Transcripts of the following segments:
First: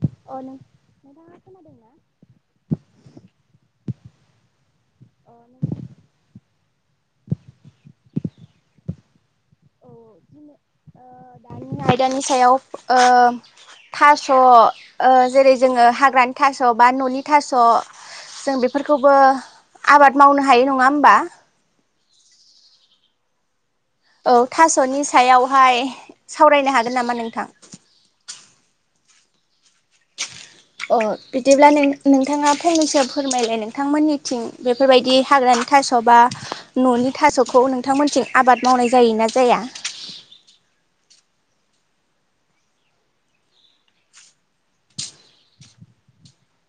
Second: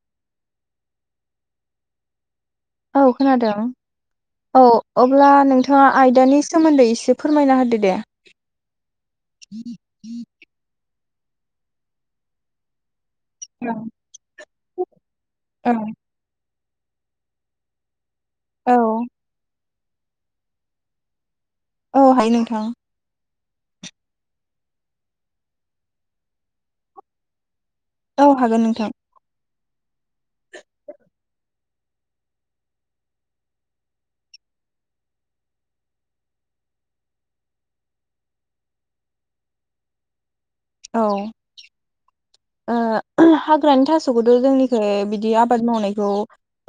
अ नों-नोंथांआ खोनादोंना? औ खोनादों औ अब्ला अ नोंथां नोंथाङा आयदानि सोमोन्दै एसे फोरमायना होदो दे। औ बिनो ओ दानि आयदानि सायाव ओ औ थास' ओ जेरै औ जोङो हाग्रानि था थास'बा न'नि थास' जों औ बेफोरखौबो आबाद मावनो हायो नङा होमबा? औहाय नोंथां। औ थास'नि सायावहाय सावरायनो हागोन नामा नोंथां? औ हागोन नोंथां। अ बिदिब्ला नों-नोंथाङा फंनैसो फोरमायलाय नोंथांमोननिथिं बेफोरबायदि हाग्रानि थास'बा न'नि थास'खौ नोंथांमोनथिं आबाद मावनाय जायोना जाया? औ ओ हाग्रानि थास'खौथ' जोंनिखै बिदि आबाद मावनायखौ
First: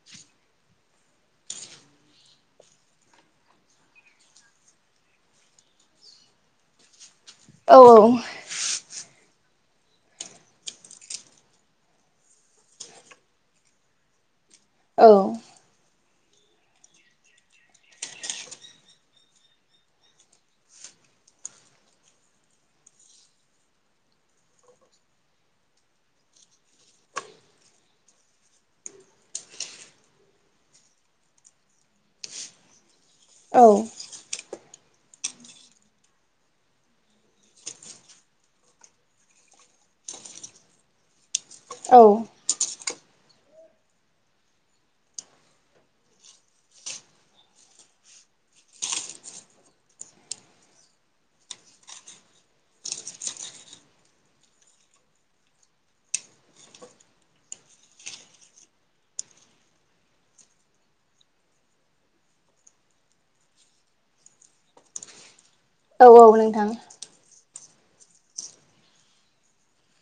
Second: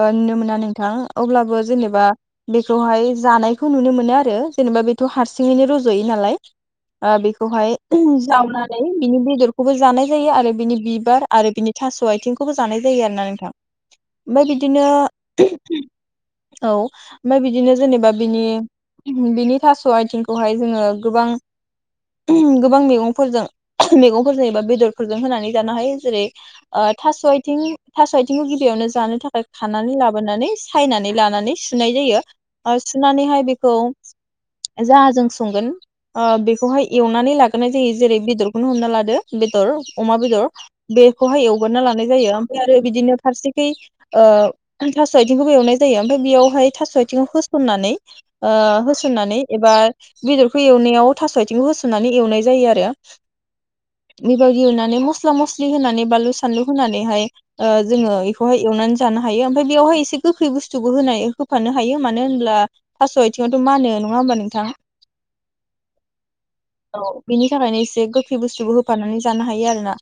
ओ नुनो मोना नोंथां अब्लाबो जेनेबा बेखौहाय जानायखौ नुनो मोनो आरो जेनेबा बेथ' हारसिङैनो रज'यो नालाय। ओ बेखौहाय औ जावनानै बिनि बेदर खौबो जानाय जायो आरो बिनि बिबार आरो बिनि थास' आथिंखौबो जानाय जायो आरोना नोंथां। ओमफ्राय बिदिनो औ औ ओमफ्राय बिदिनो जेनेबा बिनि बिनि थास' आइथिंखौहाय जोङो गोबां गोबां मैगंफोरजों मैगंफोरजों एबा बेदरफोरजों होनानै जानो हायो जेरै ओ थास' आथिं थास' आथिंखौ गिबियावनो जानो थाखाय खानानै लाबोनानै सायनानै लानानै सुनाय जायो। सुनानैहाय बेखौ औ जाहाजों संगोन बेखौहाय एवनानै लाग्रोनाय जायो जेरै बेदरखौनो हमना लादो बेदर अमा बेदर‌ बे खौहाय एवगारना लानाय औ जायो ओमफ्राय आरो बिदिनो फारसेखै ओ थास' आथिंखौबो एवनाय जायो ओमफ्राय बेयावहाय थास' आथिं होसननानै ओ होसननानै एबा बेदरखौ एवनायाव थास' आथिंखौ होसननानै एवनाय जायो आरो बेबादि एवनानै मस मस्ला मस्लि होनानै बानलु सानलु होनानैहाय ओ जोङो बेखौहाय एवनानै जानो हायो ओमफफ्राय बेयावहाय एसे गोखै बुस्थुबो होन होफानो हायो मानो होनब्ला थास' आथिङावथ' मानो नङा होमबा नोंथां? औ औ नोंथां। औ बिनि थाखायनो एसे गोखै बुस्थुबो होफानानै जानो हायो आरो ना।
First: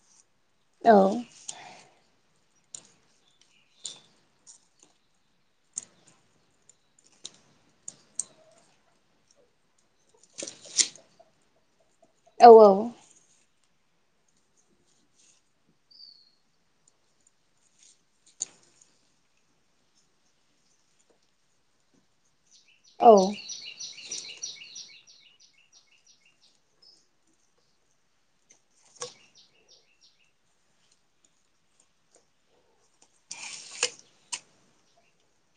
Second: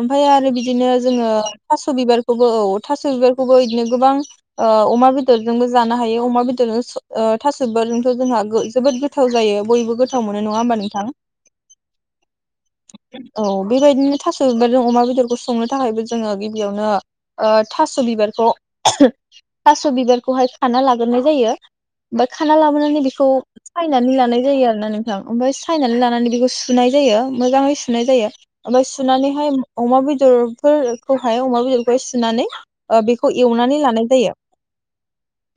ओमफ्राय आरो बिदिनो औ जोङो थास थास' बिबारखौबो औ थास' बिबारखौबो इदिनो गोबां ओ अमा बेदरजोंबो जानो हायो अमा बेदरजों स ओ थास' बिबारजोंथ' जोंहा गो जोबोद गोथाव जायो बयबो गोथाव मोनो नङा होमबा नोंथां? औ औ। औ बेबायदिनो थास' बिबारजों अमा बेदरखौ संनो थाखायबो जोङो गिबियावनो ओ थास' बिबारखौ थास' बिबारखौहाय खाना लाग्रोनाय जायो। खाना लाबोनानै औ बेखौ सायनानै लानाय जायो आरोना नोंथां ओमफाय सायनानै लानानै बेखौ सुनाय जायो मोजाङै सुनाय जायो ओमफाय सु सुनानैहाय अमा बेदरफोर खौहाय अमा बेदरखौहाय सुनानै ओ बेखौ एवनानै लानाय जायो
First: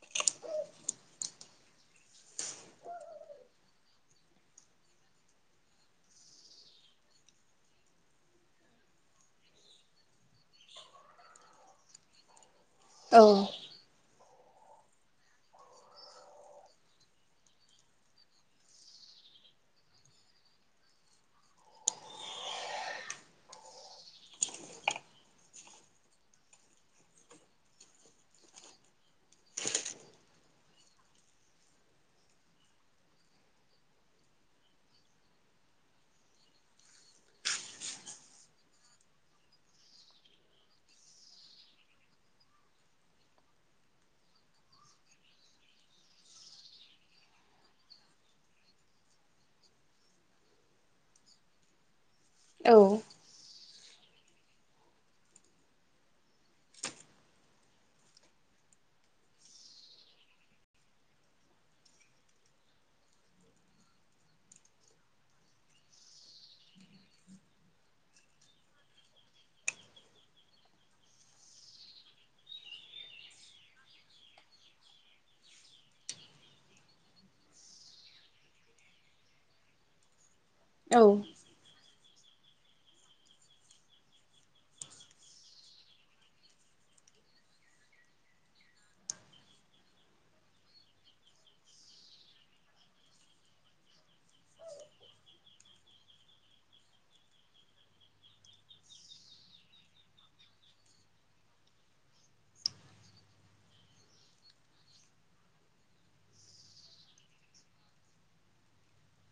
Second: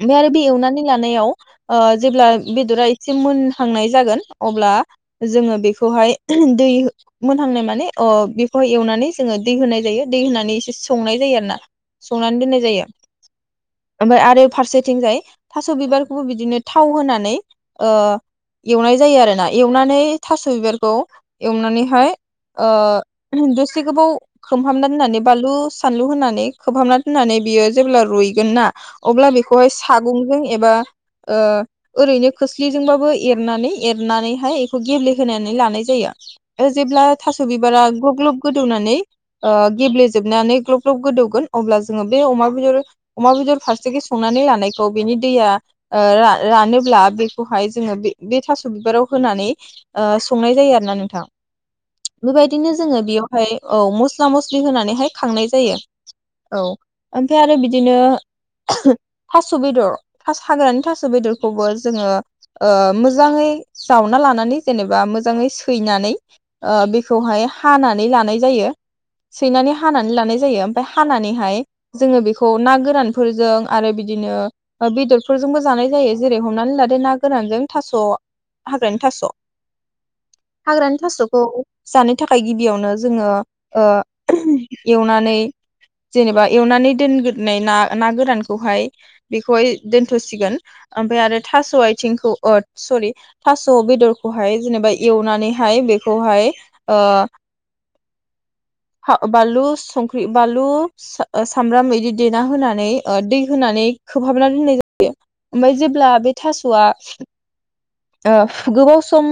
ओमफ्राय आरो बे एवनानै लानायाव ओ जेब्ला बेदरा एसे मोनहांनाय जागोन अब्ला जोङो बेखौहाय दै मोनहांनाय माने अ बेखौ एवनानै जोङो दै होनाय जायो दै होनानै एसे संनाय जायो आरोना संनानै दोननाय जायो। औ। ओमफाय आरो फारसेथिंजाय थास' बिबारखौबो बिदिनो थाव होनानै ओ एवनाय जायो आरोना एवनानै थास' बिबारखौ एवनानैहाय ओ दसे गोबाव खोबहाबना दोननानै बानलु सानलु होनानै खोबहाबना दोननानै बियो जेब्ला रुइगोन ना अब्ला बेखौहाय सागंजों एबा ओ ओरैनो खोस्लिजोंबाबो एरनानै एरनानैहाय बेखौ गेब्लेहोनानै लानाय जायो ओ जेब्ला थास' बिबारा ग्लब ग्लब गोदौनानै ओ गेब्लेेजोबनानै ग्लब ग्लब गोदौगोन अब्ला जोङो बे अमा बेदर अमा बेदर फारसेखै संनानै लानायखौ बेनि दैया ओ रा रानोब्ला बेखौहाय जोङो बे बे थास' बिबाराव होनानै ओ संनाय जायो आरो ना नोंथां बेबायदि औ जोङो बेयावहाय औ मस्ला मस्लि होनानैहाय खांनाय जायो। औ ओमफ्राय आरो बिदिनो थास' बेदर हाग्रानि थास' बेदरखौबो जोङो ओ मोजाङै जावना लानानै जेनेबा मोजाङै सैनानै ओ बेखौहाय हानानै लानाय जायो सैनानै हानानै लानाय जायो ओमफाय हानानैहाय जोङो बेखौ ना गोरानफोरजों आरो बिदिनो ओ बेदरफोरजोंबो जानाय जायो जेरै हमनानै लादो ना गोरानजों थास' हाग्रानि थास'। औ हाग्रानि थास'खौ जानो थाखाय गिबियावनो जोङो ओ ओहुम एवनानै जेनेबा एवनानै दोनग्रोनाय ना ना गोरानखौहाय बेखौहाय दोनथ'सिगोन ओमफाय आरो थास' आथिंखौ अ सरि थास' बेदरखौहाय जेनेबा एवनानैहाय बेखौहाय ओ फा बानलु संख्रि बानलु स सामब्राम बिदि देना होनानै ओ दै होनानै खोबहाबना दोननाय जायो ओमफ्राय जेब्ला बे थास'आ ओ गोबाव सम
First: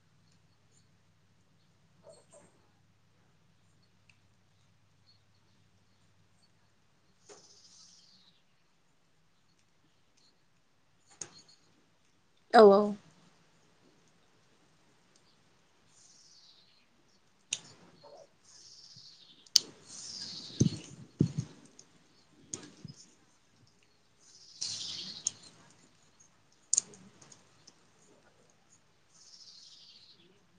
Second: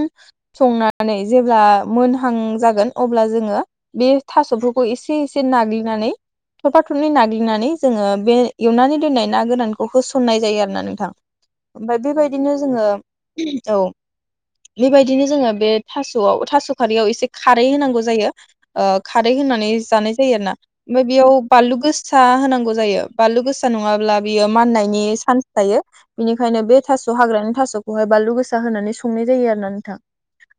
संनानै जेब्ला मोनहा हांजागोन अब्ला जोङो बे थास'फोरखौ एसे एसे नाग्लिनानै थरफा थरनै नाग्लिनानै जोङो बे एवनानै दोननाय ना गोरानखौ होसननाय जायो आरोना नोंथां। ओमफाय बेबायदिनो औ जोङो औ बेबायदिनो जोङो बे थास'आव थास' खारैयाव एसे खारै होनांगौ जायो ओ खारै होनानै जानाय जायो आरो ना ओमफ्राय बेयाव बानलु गोसा होनांगौ जायो बानलु गोसा नङाब्ला बियो माननायनि सान्स थायो बेनिखायनो बे थास' हाग्रानि थास'खौहाय बानलु गोसा होनानै संनाय जायो आरो ना नोंथां।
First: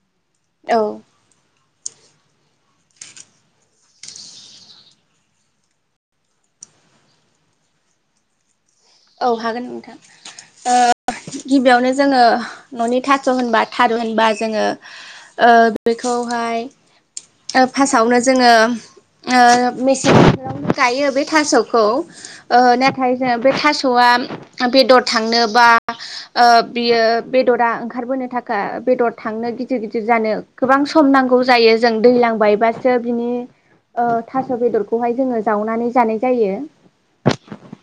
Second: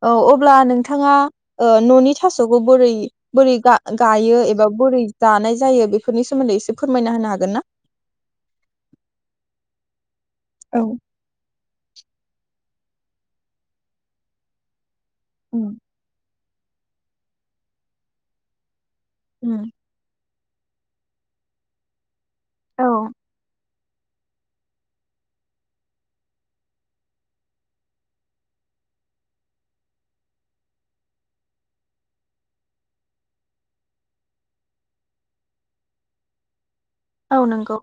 औ अब्ला नोंथ ओ न'नि थास'खौ बोरै बोरै गा-गायो एबा बोरै जानाय जायो बेफोरनि सोमोन्दै एसे फोरमायना होनो हागोन ना? औ हागोन नोंथां। ओ औ गिबियावनो ज जोङो न'नि थास' होनबा थारुन होनबा जोङो ओ उम बेखौहाय ओ फास्टआवनो जोङो ओ उम मेसें [unintelligible] गायो बे थास'खौ। ओ औ नाथाय जोंहा बे थास स'आ बेदर थांनो बा ओ बियो बेदरा ओंखारबोनो थाखाय बेदर थांनो गिदिर गिदिर जानो गोबां सम नांगौ जायो जों दैलां बायबासो बिनि ओ थास' बेदरखौहाय जोङो जावनानै जानाय जायो। औ नंगौ।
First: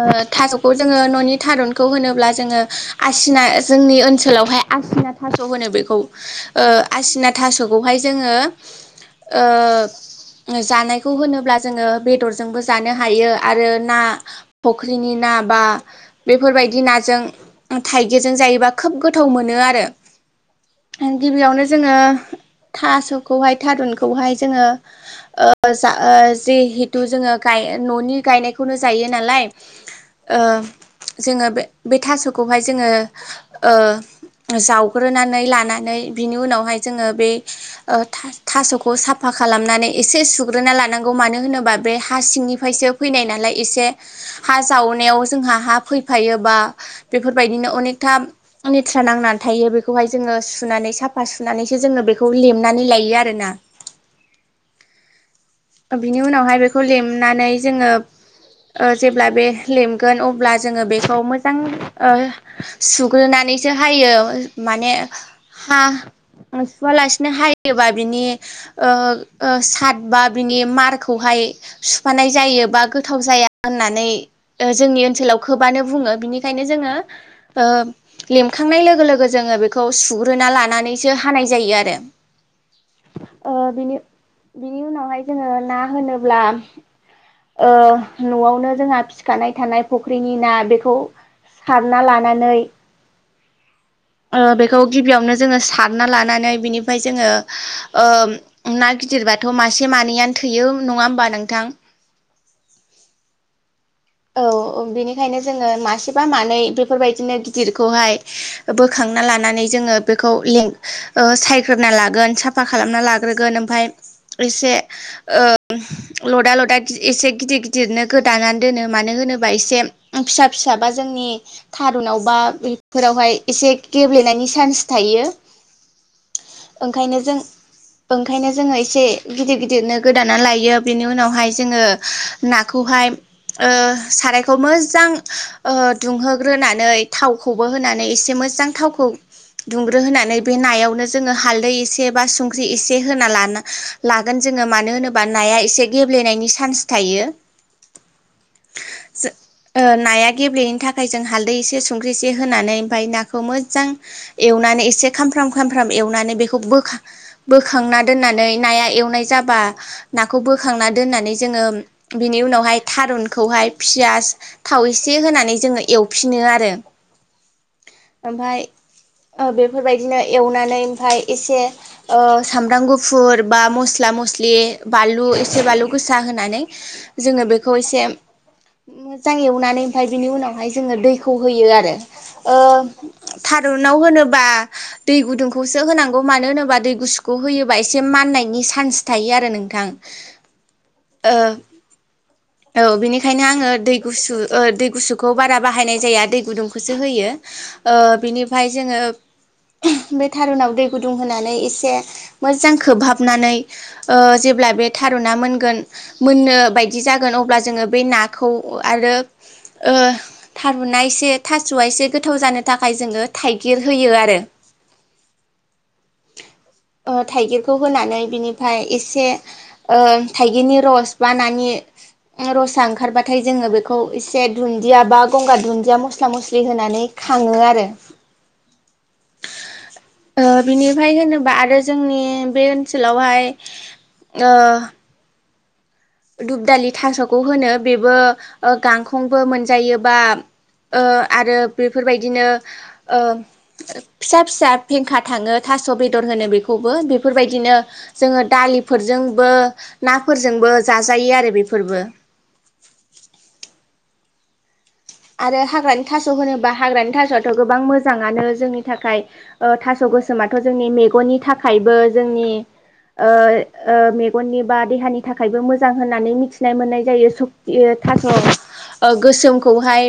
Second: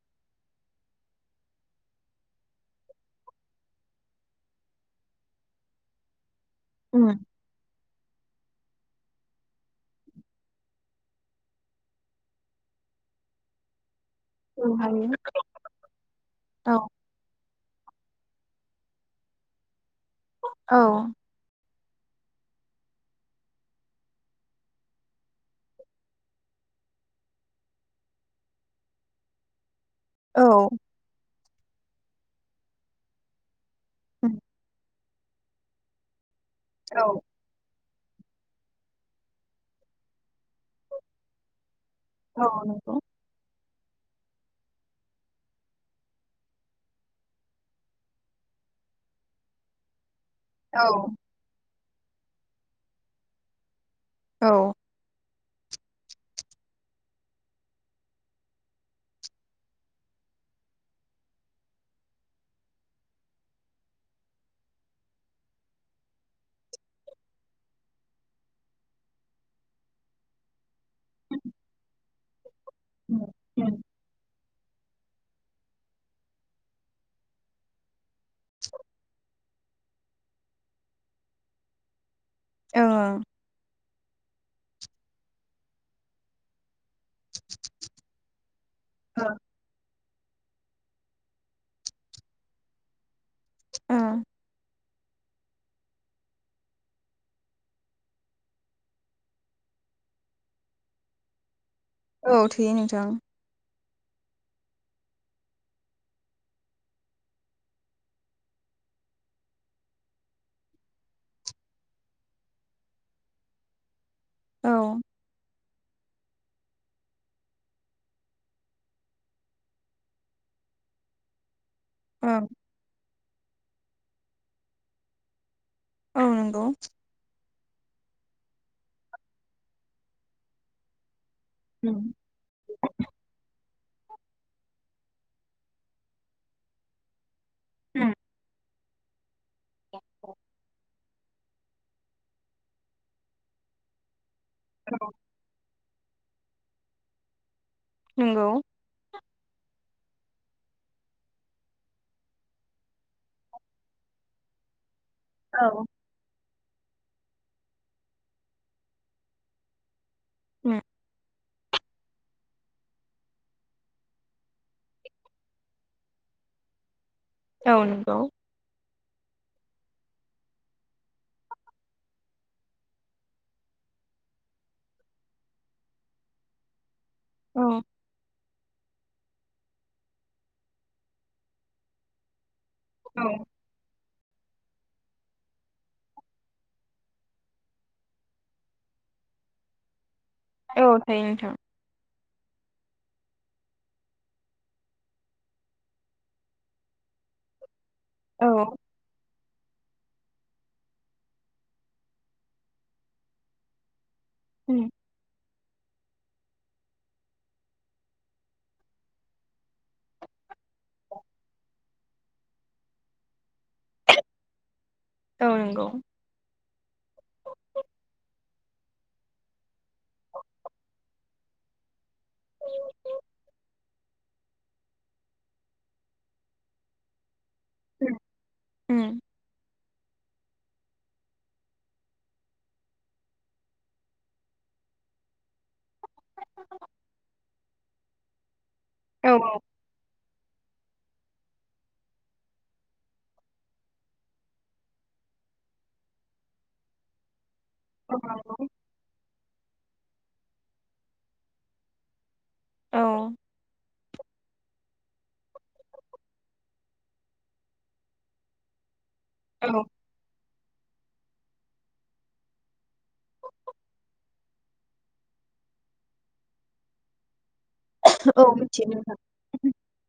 ओ थास'खौ जोङो न'नि थारुनखौ होनोब्ला जोङो आसिना जोंनि ओनसोलावहाय आसिना थास' होनो बेखौ ओ उम आसिना थास'खौहाय जोङो ओ जानायखौ होनोब्ला जोङो बेदरजोंबो जानो हायो आरो ना औ फख्रिनि हायो ना बा औ बेफोरबायदि नाजों थाइगिरजों जायोबा खोब गोथाव मोनो आरो औ गिबियावनो जोङो थास'खौहाय थारुनखौहाय जोङो ओ जा जिहेतु जोङो गाय न'नि गायनायखौनो जायो नालाय ओ औ जोङो बे बे थास'खौहाय जोङो ओ औ जाव- ग्रोनानै लानानै बिनि उनावहाय औ जोङो बे अ था-थास'खौ साफा खालामनानै एसे सुग्रोना लानांगौ मानो होनोबा बे हा औ सिंनिफ्रायसो नंगौ फैनाय नालाय एसे हा जावनायाव जोंहा हा फैफायोबा बेफोरबायदिनो अनेकथा लेथ्रा नांनानै थायो बेखौहाय जोङो औ सुनानै साफा सुनानै जोङो बेखौ लेमनानै लायो आरोना औ बिनि उनावहाय बेखौ लेमनानै जोङो ओ जेब्ला बे लेमगोन अब्ला जोङो बेखौ मोजां अ सुग्रोनानैसो हायो माने हाह सुवा लासिनो हायोबा बिनि ओ-ओ सादबा बिनि मारखौहाय सुफानाय जायो बा गोथाव जाया होननानै ओ जोंनि ओनसोलाव खोबानो बुङो बिनिखायनो जोङो ओ लेमखांनाय लोगो लोगो जोङो बे- खौ सुग्रोना लानानैसो हानाय जायो आरो औ ओ बिनि बिनि उनावहाय जोङो ना होनोब्ला ओ न'आवनो जोंहा फिसिखानाय थानाय फुख्रिनि ना बेखौ सारना लानानै अ बे- खौ गिबियावनो जोङो सारना लानानै बिनिफ्राय जोङो अ ना गिदिरबाथ' मासे मा- नैयानो थैयो नङा होमबा नोंथां औ थोयो नोंथां औ - औ बेनिखायनो जोङो मासेबा मानै बेफोरबायदिनो गिदिरखौहाय बोखांना लानानै जोङो बेखौ लें ओ सायग्रोना लागोन साफा खालामना लाग्रोगोन ओमफ्राय एसे औ ओ लदा-लदा गि एसे गिदिर-गिदिरनो गोदाना दोनो। मानो होनोबा एसे फिसा-फिसा बा जोंनि थारुनाव औ बा बेफोरावहाय एसे गेब्लेनायनि चान्स थायो। नंगौ ओंखायनो जों ओंखायनो जोङो एसे गिदिर गिदिरनो गोदाना लायो बेनि उनावहाय जोङो नंगौ नाखौहाय ओ सारायखौ मोजां ओ दुंहोग्रोनानै थावखौ खौबो होनानै एसे मोजां थावखौ खौ दुंग्रो होनानै बे नायावनो जोङो हालै एसे बा संख्रिसे होना लाना लाग गोन जोङो मानो होनोबा नाया एसे गेब्लेनायनि चान्स थायो। नंगौ। जों ओ नाया गेब्लेयैनो थाखाय जों हालदै एसे संख्रि एसे होनानै ओमफफ्राय नाखौ मोजां एवनानै एसे खामफ्राम औ खामफ्राम एवनानै बेखौ खौ बोखा बोखांना दोननानै नाया एवनाय जाबा नाखौ बोखांना दोननानै जोङो बिनि उनावहाय थारुनखौहाय फियास थाव एसे होनानै जोङो एवफिनो आरो औ नंगौ। अ बेफोरबायदिनो एवनानै ओमफाय एसे सामब्राम गुफुर बा मस्ला मस्लि बानलु एसे बानलु गोसा होनानै जोङो औ बेखौ एसे मोजां एवनानै ओमफाय बिनि उनावहाय जोङो दैखौ होयो आरो ओ थारुनाव होनो बा दै गुदुंखौसो होनांगौ मानो होनोबा दै गुसुखौ होयोबा एसे माननायनि चान्स थायो आरो नोंथां। औ थायो ओ नोंथां। औ बेनिखायनो आङो दै गुसु अ दै गुसुखौ बारा बाहायनाय जाया दै गुदुंखौसो होयो। ओ औ बिनिफ्राय जोङो बे थारुनाव दै गुदुं होनानै एसे मोजां खोबहाबनानै ओ जेब्ला बे थारुना मोन गोन मोननो बायदि जागोन जागोन अब्ला जोङो बे नाखौ आरो ओ थारुनना एसे थास'वआ एसे गोथाव जानो थाखाय जोङो थाइगिर होयो आरो। औ नंगौ औ अ थाइगिरखौ होनानै बिनिफ्राय एसे थाइगिरनि रस बा नानि रसा ओंखारबाथाय जोङो बेखौ एसे दुन्दिया बा गंगार दुन्दिया मस्ला मस्लि होनानै खाङो आरो ओ बिनिफ्राय होनोबा आरो जोंनि बे ओनसोलावहाय अ दुब दालि थास'खौ होनो बेबो गांखंबो मोनजायोबा आरो बेफोरबायदिनो फिसा फिसा फेंखा थाङो थास' बेदर होनो बेखौबो बेफोरबायदि दिनो जोंङो दालिफोरजों बो नाफोरजोंबो जाजायो आरो बेफोरबो औ आरो हाग्रानि थास' होनोब्ला हाग्रानि थास'आथ' गोबां मोजांङानो जोंनि थाखाय ओ थास' गोम मा थ' जोंनि मेगननि थाखायबो जोंनि ओ ओ मेगननि बा देहानि थाखायबो मोजां होननानै मिथिनो मोननाय जायो सु यो थास' औ ओ गोसोम फाय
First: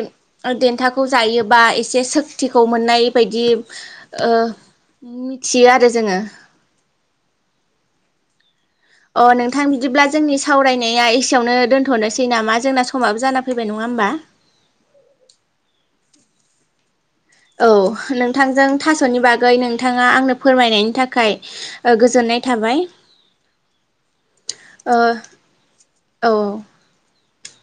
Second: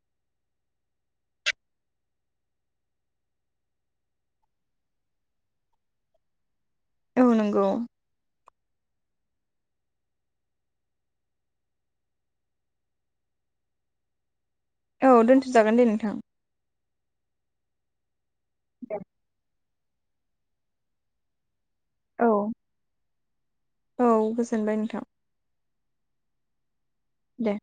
देन्थाखौ जायोबा एसे सक्तिखौ मोननाय बायदि ओ मिथियो आरो जोंङो औ नांगौ अ नोंथां बिदिब्ला जोंनि सावरायनाया एसेयावनो दोन्थ'नोसै नामा जोंना समाबो जाना फैबाय नङा होमबा औ दोनथ'जागोन दे नोंथां औ नों थांजों थास'नि बागै नों थाङा आंनो फोरमायनायनि थाखाय औ गोजोननाय थाबाय औ गोजोनबाय ओ नोंथां औ दे